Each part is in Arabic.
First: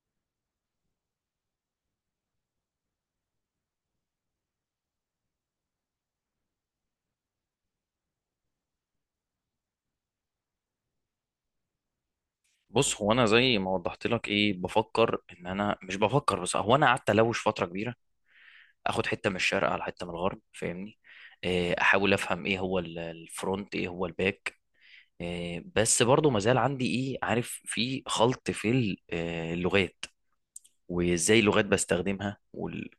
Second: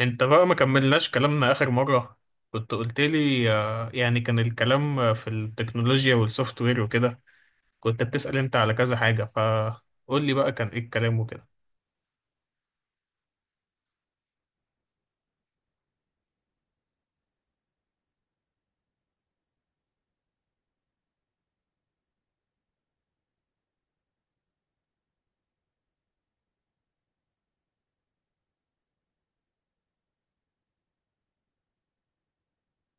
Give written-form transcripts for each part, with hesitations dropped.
انت بقى ما كملناش كلامنا اخر مرة. كنت قلت لي يعني كان الكلام في التكنولوجيا والسوفت وير وكده. كنت بتسأل انت على كذا حاجة، فقول لي بقى كان ايه الكلام وكده. بص، هو انا زي ما وضحت لك ايه بفكر ان انا مش بفكر، بس هو انا قعدت الوش فتره كبيره. اخد حته من الشرق على حته من الغرب، فاهمني؟ إيه، احاول افهم ايه هو الفرونت ايه هو الباك. إيه، بس برضو مازال عندي ايه، عارف، في خلط في اللغات وازاي اللغات بستخدمها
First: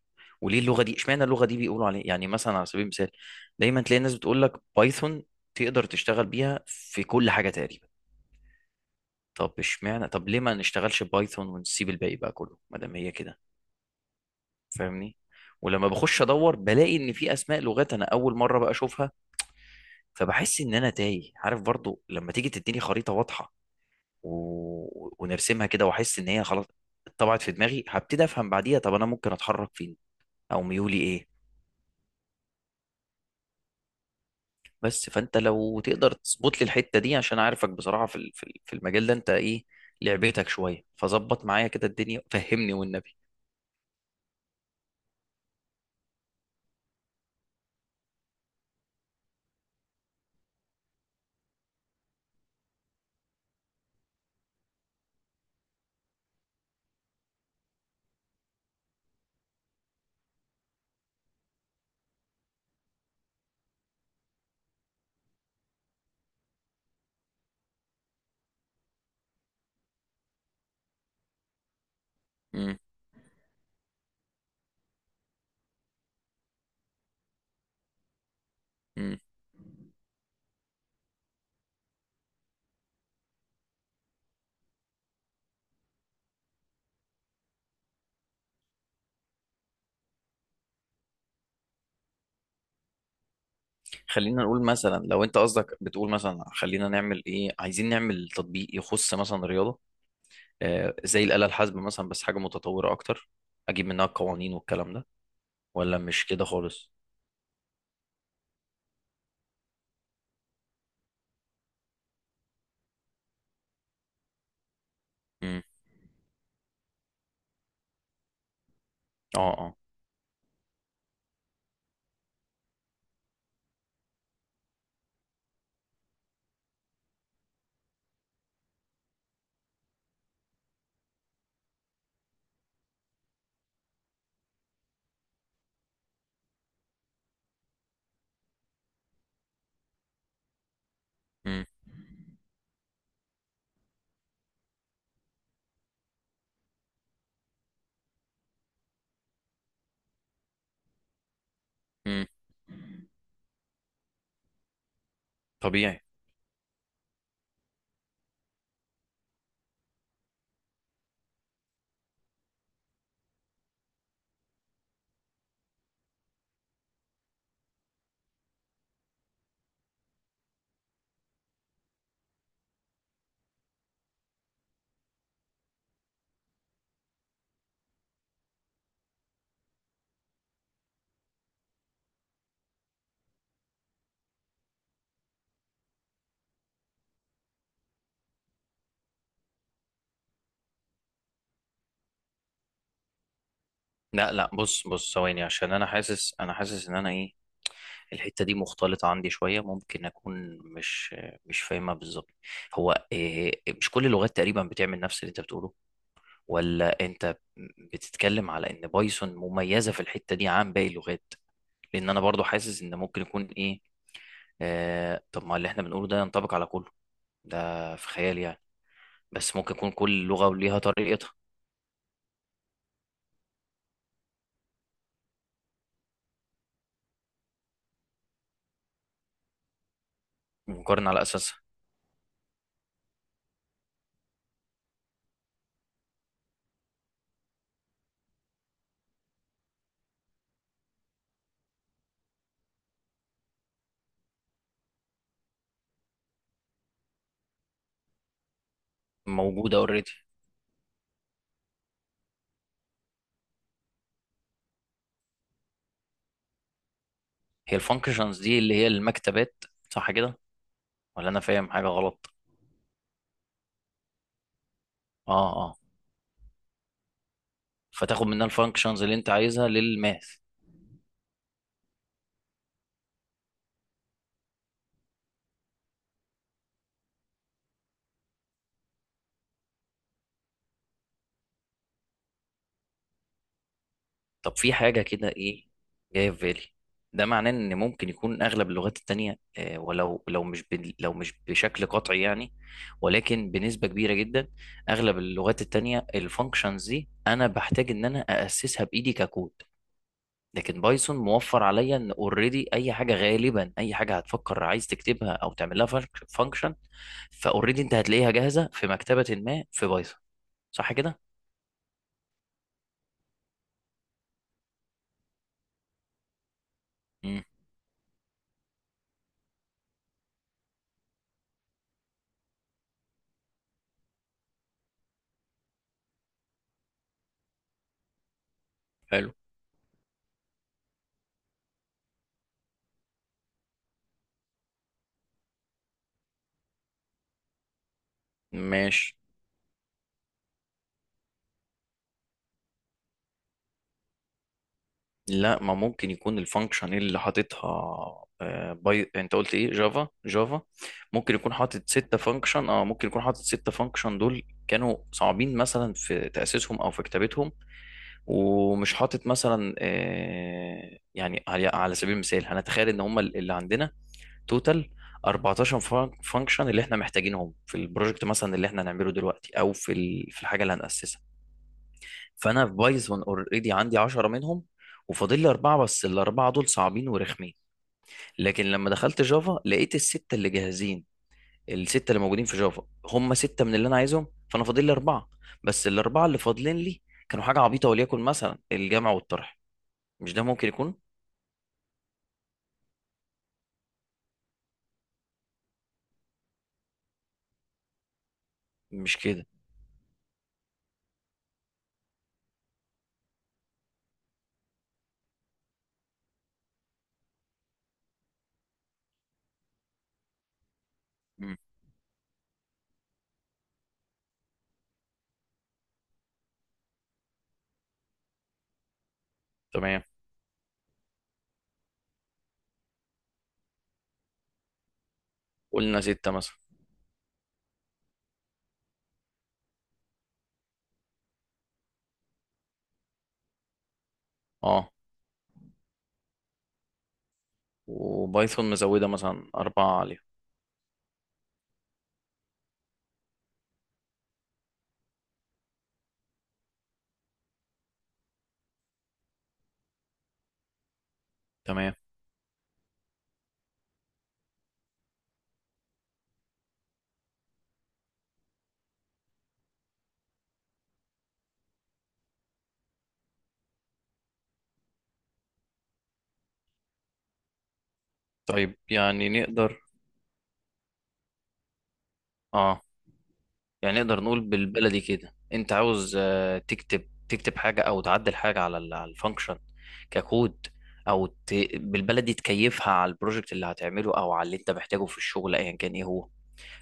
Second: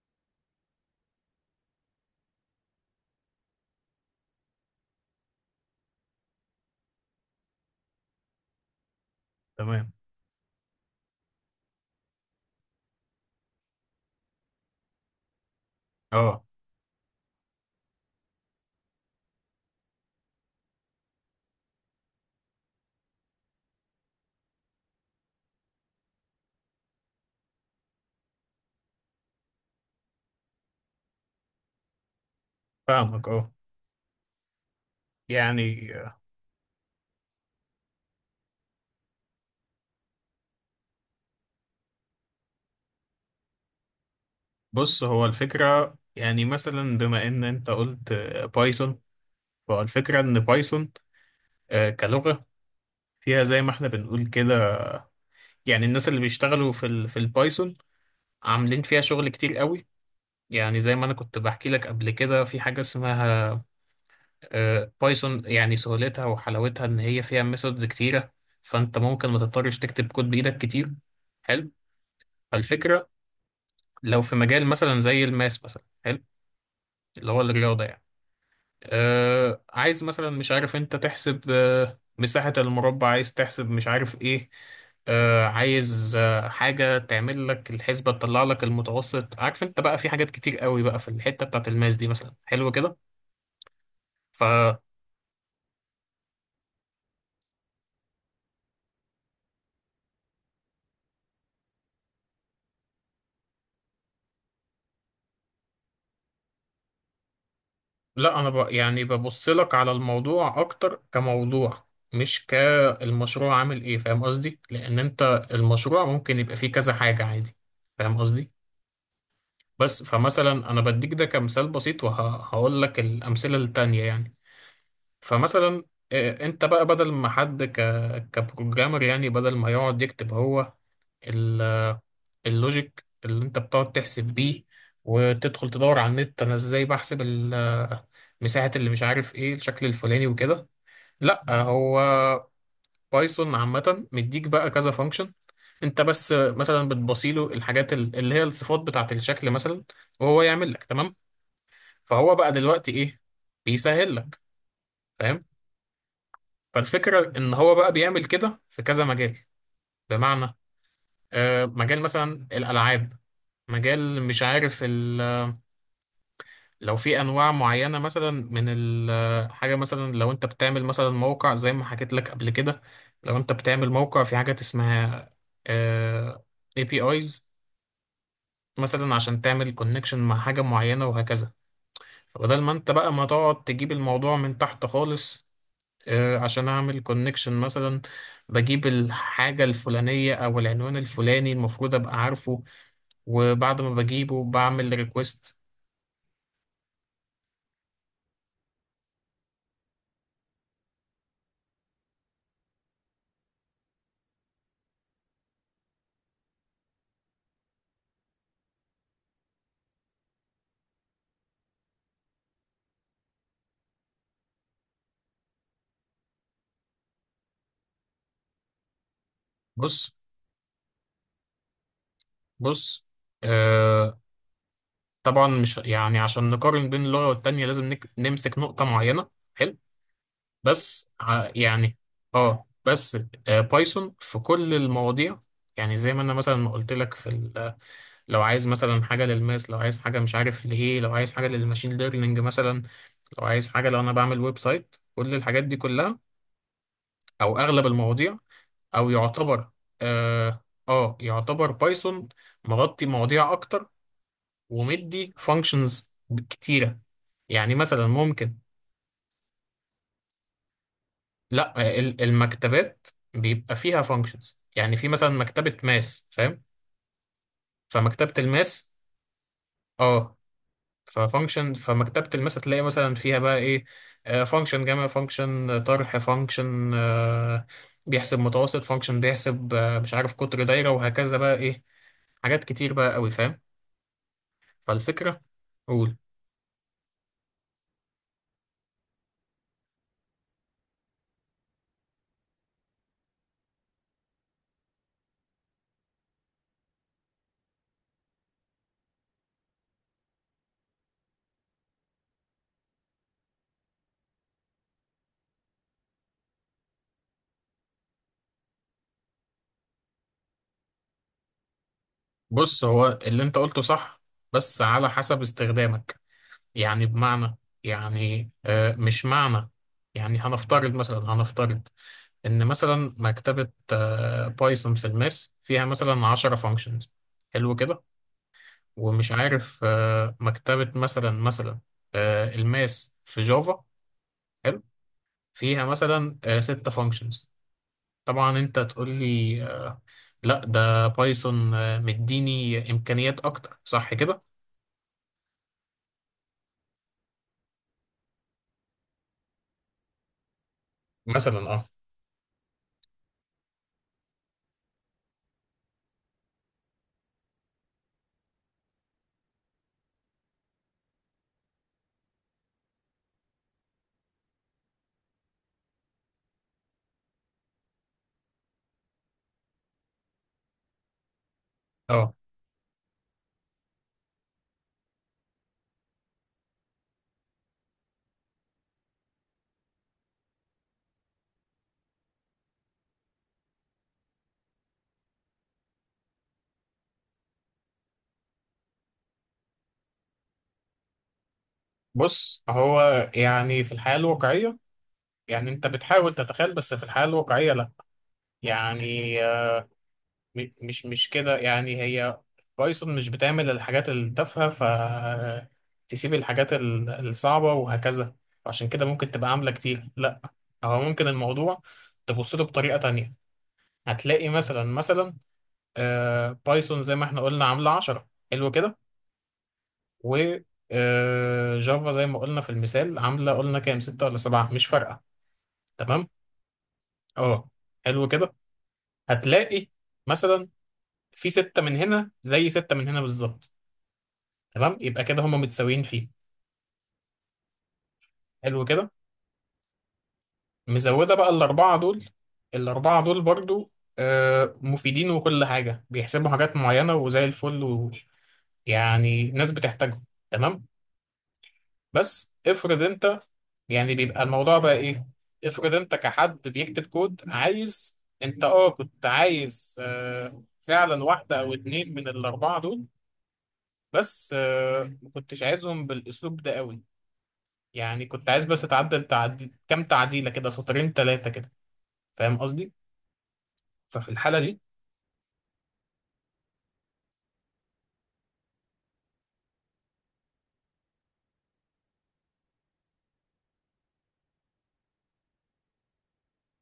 وليه اللغه دي، اشمعنى اللغه دي بيقولوا عليها؟ يعني مثلا، على سبيل المثال دايما تلاقي الناس بتقول لك بايثون تقدر تشتغل بيها في كل حاجه تقريبا. طب تمام. اشمعنى، طب ليه ما نشتغلش بايثون ونسيب الباقي بقى كله ما دام هي كده؟ فاهمني؟ ولما بخش اه، ادور بلاقي ان في اسماء لغات انا اول مره بقى اشوفها. فبحس ان انا تايه، عارف؟ برضو لما تيجي تديني خريطه واضحه و... ونرسمها كده واحس ان هي خلاص اتطبعت في دماغي، هبتدي افهم بعديها طب انا ممكن اتحرك فين، او ميولي ايه. فاهمك. اه، بس فانت لو يعني تقدر آه، تظبط لي الحته دي، عشان عارفك بصراحه في المجال ده انت ايه، لعبتك شويه، فظبط معايا كده الدنيا، فهمني والنبي. بص، هو الفكرة يعني مثلا بما ان انت قلت بايثون. فالفكرة ان بايثون كلغة فيها زي ما احنا بنقول كده. يعني الناس اللي بيشتغلوا في البايثون عاملين فيها شغل كتير قوي. يعني زي ما انا كنت بحكي لك قبل كده في حاجة اسمها بايثون، يعني سهولتها وحلاوتها ان هي فيها ميثودز كتيرة، فانت ممكن ما تضطرش تكتب كود بايدك كتير. حلو. امم. فالفكرة، لو في مجال مثلا زي الماس مثلا، حلو، اللي هو الرياضة يعني. امم. آه عايز مثلا، مش عارف، انت تحسب آه مساحة المربع، عايز تحسب مش عارف ايه. آه عايز آه حاجة تعمل لك الحسبة تطلع لك المتوسط، عارف؟ انت بقى في حاجات كتير قوي بقى في الحتة بتاعت الماس دي، مثلا، حلو كده. خلينا نقول مثلا، لو انت قصدك بتقول مثلا خلينا نعمل ايه، عايزين نعمل تطبيق يخص مثلا رياضة، آه زي الآلة الحاسبة مثلا بس حاجة متطورة اكتر، اجيب منها القوانين والكلام ده؟ ولا مش كده خالص؟ لا، انا يعني ببص لك على الموضوع اكتر كموضوع، مش كالمشروع عامل ايه، فاهم قصدي؟ لان انت امم. المشروع ممكن يبقى فيه كذا حاجة عادي. فاهم قصدي. اه، اه. بس فمثلا انا بديك ده كمثال بسيط وهقول لك الامثلة التانية يعني. فمثلا انت بقى بدل ما كبروجرامر، يعني بدل ما يقعد يكتب هو اللوجيك اللي انت بتقعد تحسب بيه وتدخل تدور على النت انا ازاي بحسب مساحة اللي مش عارف ايه الشكل الفلاني وكده. لا، امم. هو بايثون عامة مديك بقى كذا فانكشن. انت بس مثلا بتبصيله الحاجات اللي هي الصفات بتاعة الشكل مثلا، وهو يعمل لك. تمام. امم. فهو بقى دلوقتي ايه، بيسهل لك. فاهم. طبيعي. فالفكرة ان هو بقى بيعمل كده في كذا مجال. بمعنى مجال مثلا الالعاب، مجال مش عارف. لو في انواع معينه مثلا من الحاجه، مثلا لو انت بتعمل مثلا موقع زي ما حكيت لك قبل كده، لو انت بتعمل موقع في حاجات اسمها آه، APIs مثلا عشان تعمل كونكشن مع حاجه معينه وهكذا. فبدل ما انت بقى ما تقعد تجيب الموضوع من تحت خالص، عشان اعمل كونكشن مثلا، بجيب الحاجه الفلانيه او العنوان الفلاني المفروض ابقى عارفه، وبعد ما لا، بجيبه لا، بص، بعمل بص، ثواني، ريكوست. عشان انا حاسس ان انا ايه، الحتة دي مختلطة عندي شوية، ممكن اكون مش فاهمها بالظبط. هو إيه، مش كل اللغات تقريبا بتعمل نفس اللي انت بتقوله، ولا انت بتتكلم على ان بايثون مميزة في الحتة دي عن باقي اللغات؟ لان انا برضو حاسس ان ممكن يكون ايه، آه طب ما اللي احنا بنقوله ده ينطبق على كله، ده في خيال يعني. بس ممكن يكون بص كل لغة وليها طريقتها، بص، آه، طبعا مش يعني عشان نقارن بين اللغة والتانية لازم نمسك نقطة معينة، حلو. مقارنة على اساسها. يعني اه، بس آه، بايثون في كل المواضيع، يعني زي ما انا مثلا ما قلت لك لو عايز مثلا حاجة للماس، لو عايز حاجة مش عارف ليه، لو عايز حاجة للماشين ليرنينج مثلا، لو عايز حاجة، لو انا بعمل ويب سايت، كل الحاجات دي كلها او اغلب المواضيع، او يعتبر موجودة اوريدي. اه, يعتبر بايثون مغطي مواضيع اكتر ومدي فانكشنز كتيرة. يعني هي مثلا الفانكشنز ممكن، دي اللي هي المكتبات، صح كده؟ ولا انا فاهم حاجة لا، غلط؟ المكتبات بيبقى فيها فانكشنز، يعني في مثلا اه، مكتبة اه. ماس، فاهم. فتاخد فمكتبة منها الماس، الفانكشنز اللي انت عايزها للماث. اه، ففانكشن فمكتبة الماس هتلاقي مثلا فيها بقى ايه، فانكشن جمع، فانكشن طرح، فانكشن بيحسب متوسط، فانكشن بيحسب مش عارف، قطر دايرة، وهكذا بقى ايه، حاجات كتير بقى قوي. فاهم. طب في حاجة كده فالفكرة. ايه قول. جاية في بالي. ده معناه ان ممكن يكون اغلب اللغات التانية، آه، ولو لو مش بن- لو مش بشكل قطعي يعني، ولكن بنسبة كبيرة جدا، اغلب اللغات التانية الفانكشنز دي انا بحتاج ان انا اسسها بايدي ككود. لكن بايثون موفر عليا ان اوريدي اي حاجة، غالبا اي حاجة هتفكر عايز تكتبها او تعمل لها فانكشن فاوريدي انت هتلاقيها جاهزة في مكتبة ما في بايثون، صح كده؟ بص، هو اللي انت قلته صح بس على حسب استخدامك. يعني امم. بمعنى، مش معنى، يعني هنفترض مثلا، هنفترض إن مثلا مكتبة بايثون في الماس فيها مثلا 10 فانكشنز، حلو كده، ومش حلو. عارف مكتبة مثلا، الماس في جافا، حلو، فيها مثلا 6 فانكشنز. طبعا انت تقول ماشي. لي لا ده بايثون مديني امكانيات اكتر، صح كده؟ لا، ما ممكن يكون الفانكشن اللي حاططها آه، باي، انت قلت ايه، جافا. جافا ممكن يكون مثلا حاطط اه. ستة فانكشن، اه ممكن يكون حاطط ستة فانكشن دول كانوا صعبين مثلا في تأسيسهم او في كتابتهم. ومش حاطط مثلا آه، يعني على سبيل المثال هنتخيل ان هم اللي عندنا توتال 14 فانكشن اللي احنا محتاجينهم في البروجكت مثلا، اللي احنا هنعمله دلوقتي او في في الحاجة اللي هنأسسها. اه، فانا في بايثون اوريدي عندي 10 منهم وفاضل لي اربعه، بس الاربعه دول صعبين ورخمين. لكن لما دخلت جافا لقيت السته اللي جاهزين. السته اللي موجودين في جافا هم سته من اللي انا عايزهم، فانا فاضل لي اربعه. بس الاربعه اللي فاضلين لي كانوا حاجه عبيطه، وليكن مثلا الجمع والطرح. مش ده ممكن يكون. بص هو يعني في الحياة الواقعية، يعني انت بتحاول تتخيل، بس في الحياة الواقعية لا. مش يعني كده. مش كده، يعني هي بايثون مش بتعمل الحاجات التافهة فتسيب الحاجات الصعبة وهكذا، عشان كده ممكن تبقى عاملة كتير. لا، هو ممكن مم. الموضوع تبص له بطريقة تانية. هتلاقي مثلا بايثون زي ما احنا قلنا عاملة 10، حلو كده. تمام. و جافا زي ما قلنا في المثال عاملة، قلنا كام، ستة ولا سبعة مش فارقة. قلنا تمام. سته مثلا. اه، حلو كده. هتلاقي مثلا في ستة من هنا زي ستة من هنا بالظبط. اه. تمام، يبقى كده هما متساويين فيه. وبايثون حلو مزوده كده، مثلا اربعه عليهم. مزودة بقى الأربعة دول، الأربعة دول برضو مفيدين وكل حاجة، بيحسبوا حاجات معينة وزي الفل، ويعني ناس بتحتاجهم. تمام. تمام. بس افرض انت، يعني بيبقى الموضوع بقى ايه، افرض انت كحد بيكتب كود عايز. انت اه، كنت عايز فعلا واحدة او اتنين من الأربعة دول، بس ما كنتش عايزهم بالاسلوب ده قوي. يعني كنت عايز طيب بس اتعدل يعني تعدي نقدر. كام تعديله كده، سطرين ثلاثه كده، فاهم اه، قصدي. يعني نقدر ففي نقول الحاله دي بالبلدي كده انت عاوز آه، تكتب حاجه او تعدل حاجه على على الفانكشن ككود، او بالبلدي تكيفها على البروجكت اللي هتعمله او على اللي انت محتاجه في الشغل ايا كان ايه هو.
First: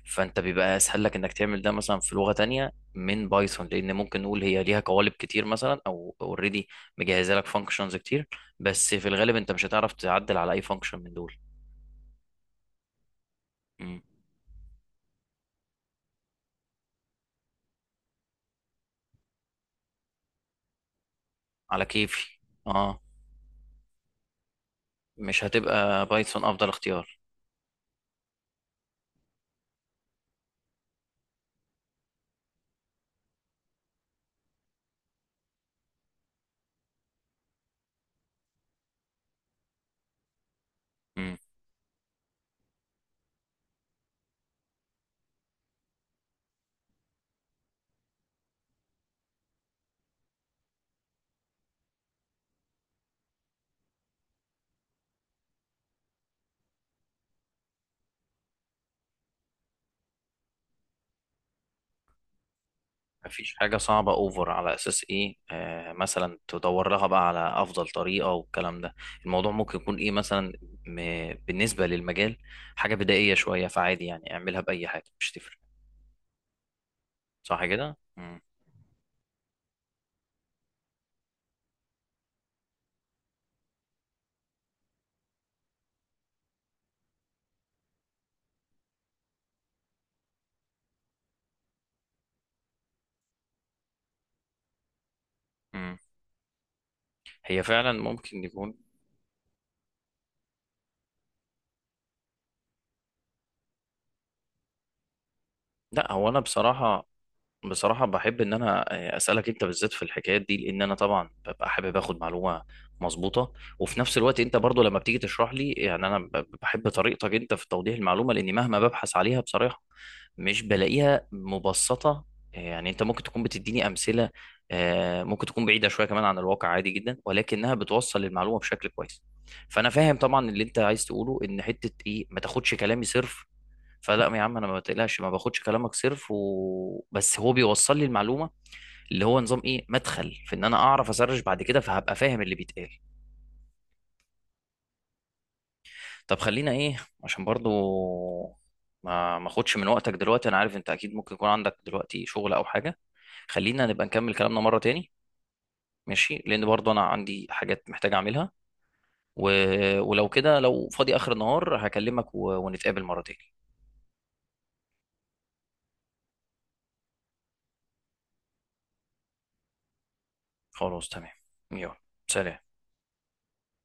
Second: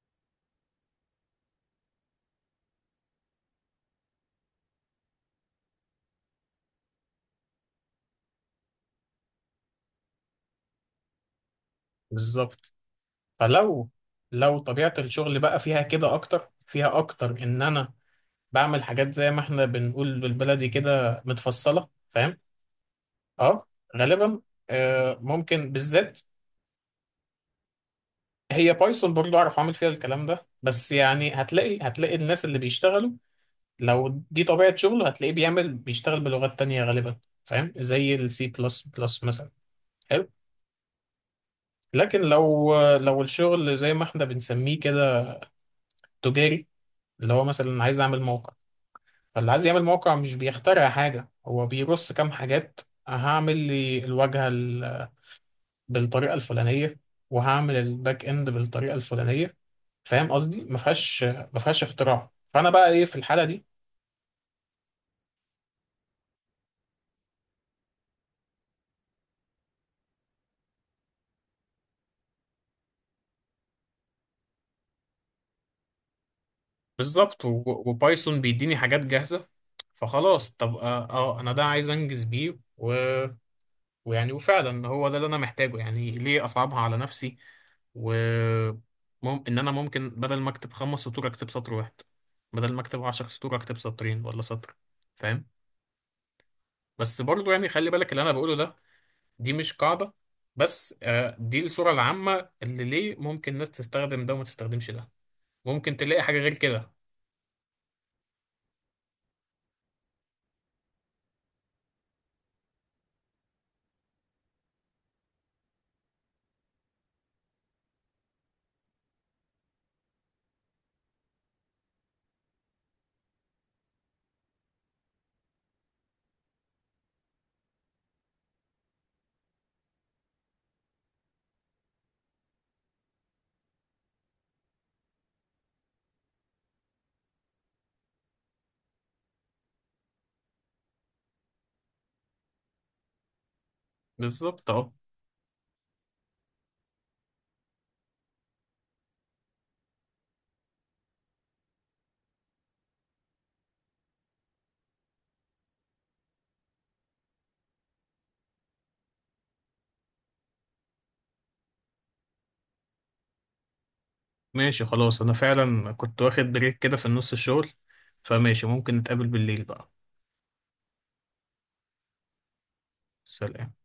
فانت بيبقى اسهل لك انك تعمل ده مثلا في لغه تانية من بايثون، لان ممكن نقول هي ليها قوالب كتير مثلا، او اوريدي مجهزه لك فانكشنز كتير، بس في الغالب انت مش هتعرف تعدل على اي فانكشن من دول. بالظبط. فلو مم. لو طبيعه الشغل بقى فيها كده اكتر، فيها اكتر ان انا بعمل حاجات زي ما احنا بنقول بالبلدي كده على متفصله، فاهم. كيفي. اه. اه، غالبا مش ممكن هتبقى بالذات، بايثون افضل اختيار. هي بايثون برضو اعرف اعمل فيها الكلام ده. بس يعني هتلاقي الناس اللي بيشتغلوا، لو دي طبيعة شغله، هتلاقيه بيعمل بيشتغل بلغات تانية غالبا. فاهم، زي السي بلس بلس مثلا. حلو. لكن لو الشغل زي ما احنا بنسميه كده تجاري، اللي هو مثلا عايز اعمل موقع. فاللي عايز يعمل موقع مش بيخترع حاجة، هو بيرص كام حاجات. هعمل لي الواجهة بالطريقة الفلانية، وهعمل الباك اند بالطريقة الفلانية. فاهم قصدي، ما فيهاش اختراع، فانا بقى ايه في الحالة مفيش دي؟ حاجة صعبة أوفر على أساس إيه آه مثلا تدور لها بقى على أفضل طريقة والكلام ده، الموضوع ممكن يكون إيه مثلا م... بالنسبة للمجال حاجة بدائية شوية فعادي يعني اعملها بأي حاجة، مش تفرق. بالظبط. صح كده؟ وبايثون مم. بيديني حاجات جاهزة. فخلاص، طب اه، انا ده عايز انجز بيه، و... ويعني وفعلا هو ده اللي انا محتاجه، يعني ليه اصعبها على نفسي؟ و ان انا ممكن بدل ما اكتب خمس سطور اكتب سطر واحد، بدل ما اكتب عشر سطور اكتب سطرين ولا سطر. فاهم. مم. بس برضو هي يعني خلي فعلا بالك، اللي انا ممكن بقوله ده يكون. دي مش قاعدة، بس دي الصورة العامة اللي ليه ممكن ناس تستخدم ده وما تستخدمش ده، ممكن لا، تلاقي هو حاجة أنا غير كده. بصراحة، بصراحة بحب إن أنا آه، أسألك أنت بالذات في الحكايات دي، لأن أنا طبعا ببقى حابب آخد معلومة مظبوطة. وفي نفس الوقت أنت برضو لما بتيجي تشرح لي، يعني أنا بحب طريقتك أنت في توضيح المعلومة، لأني مهما ببحث عليها بصراحة مش بلاقيها مبسطة. يعني انت ممكن تكون بتديني امثلة آه، ممكن تكون بعيدة شوية كمان عن الواقع عادي جدا، ولكنها بتوصل المعلومة بشكل كويس. فانا فاهم طبعا اللي انت عايز تقوله ان حتة ايه، ما تاخدش كلامي صرف. فلا يا عم انا ما بتقلقش، ما باخدش كلامك صرف، بس هو بيوصل لي المعلومة، اللي هو نظام ايه مدخل في ان انا اعرف اسرش بعد كده فهبقى فاهم اللي بيتقال. بالظبط اه. طب خلينا ايه، عشان برضو ما اخدش من وقتك دلوقتي، انا عارف انت اكيد ممكن يكون عندك دلوقتي شغل او حاجه، خلينا نبقى نكمل كلامنا مره تاني. ماشي لان برضو انا عندي حاجات محتاج اعملها، و... ولو كده لو فاضي اخر النهار هكلمك ونتقابل مره تاني. ماشي، خلاص، انا فعلا كنت واخد بريك كده في النص الشغل، فماشي ممكن نتقابل بالليل بقى. خلاص تمام. يلا. سلام. سلام.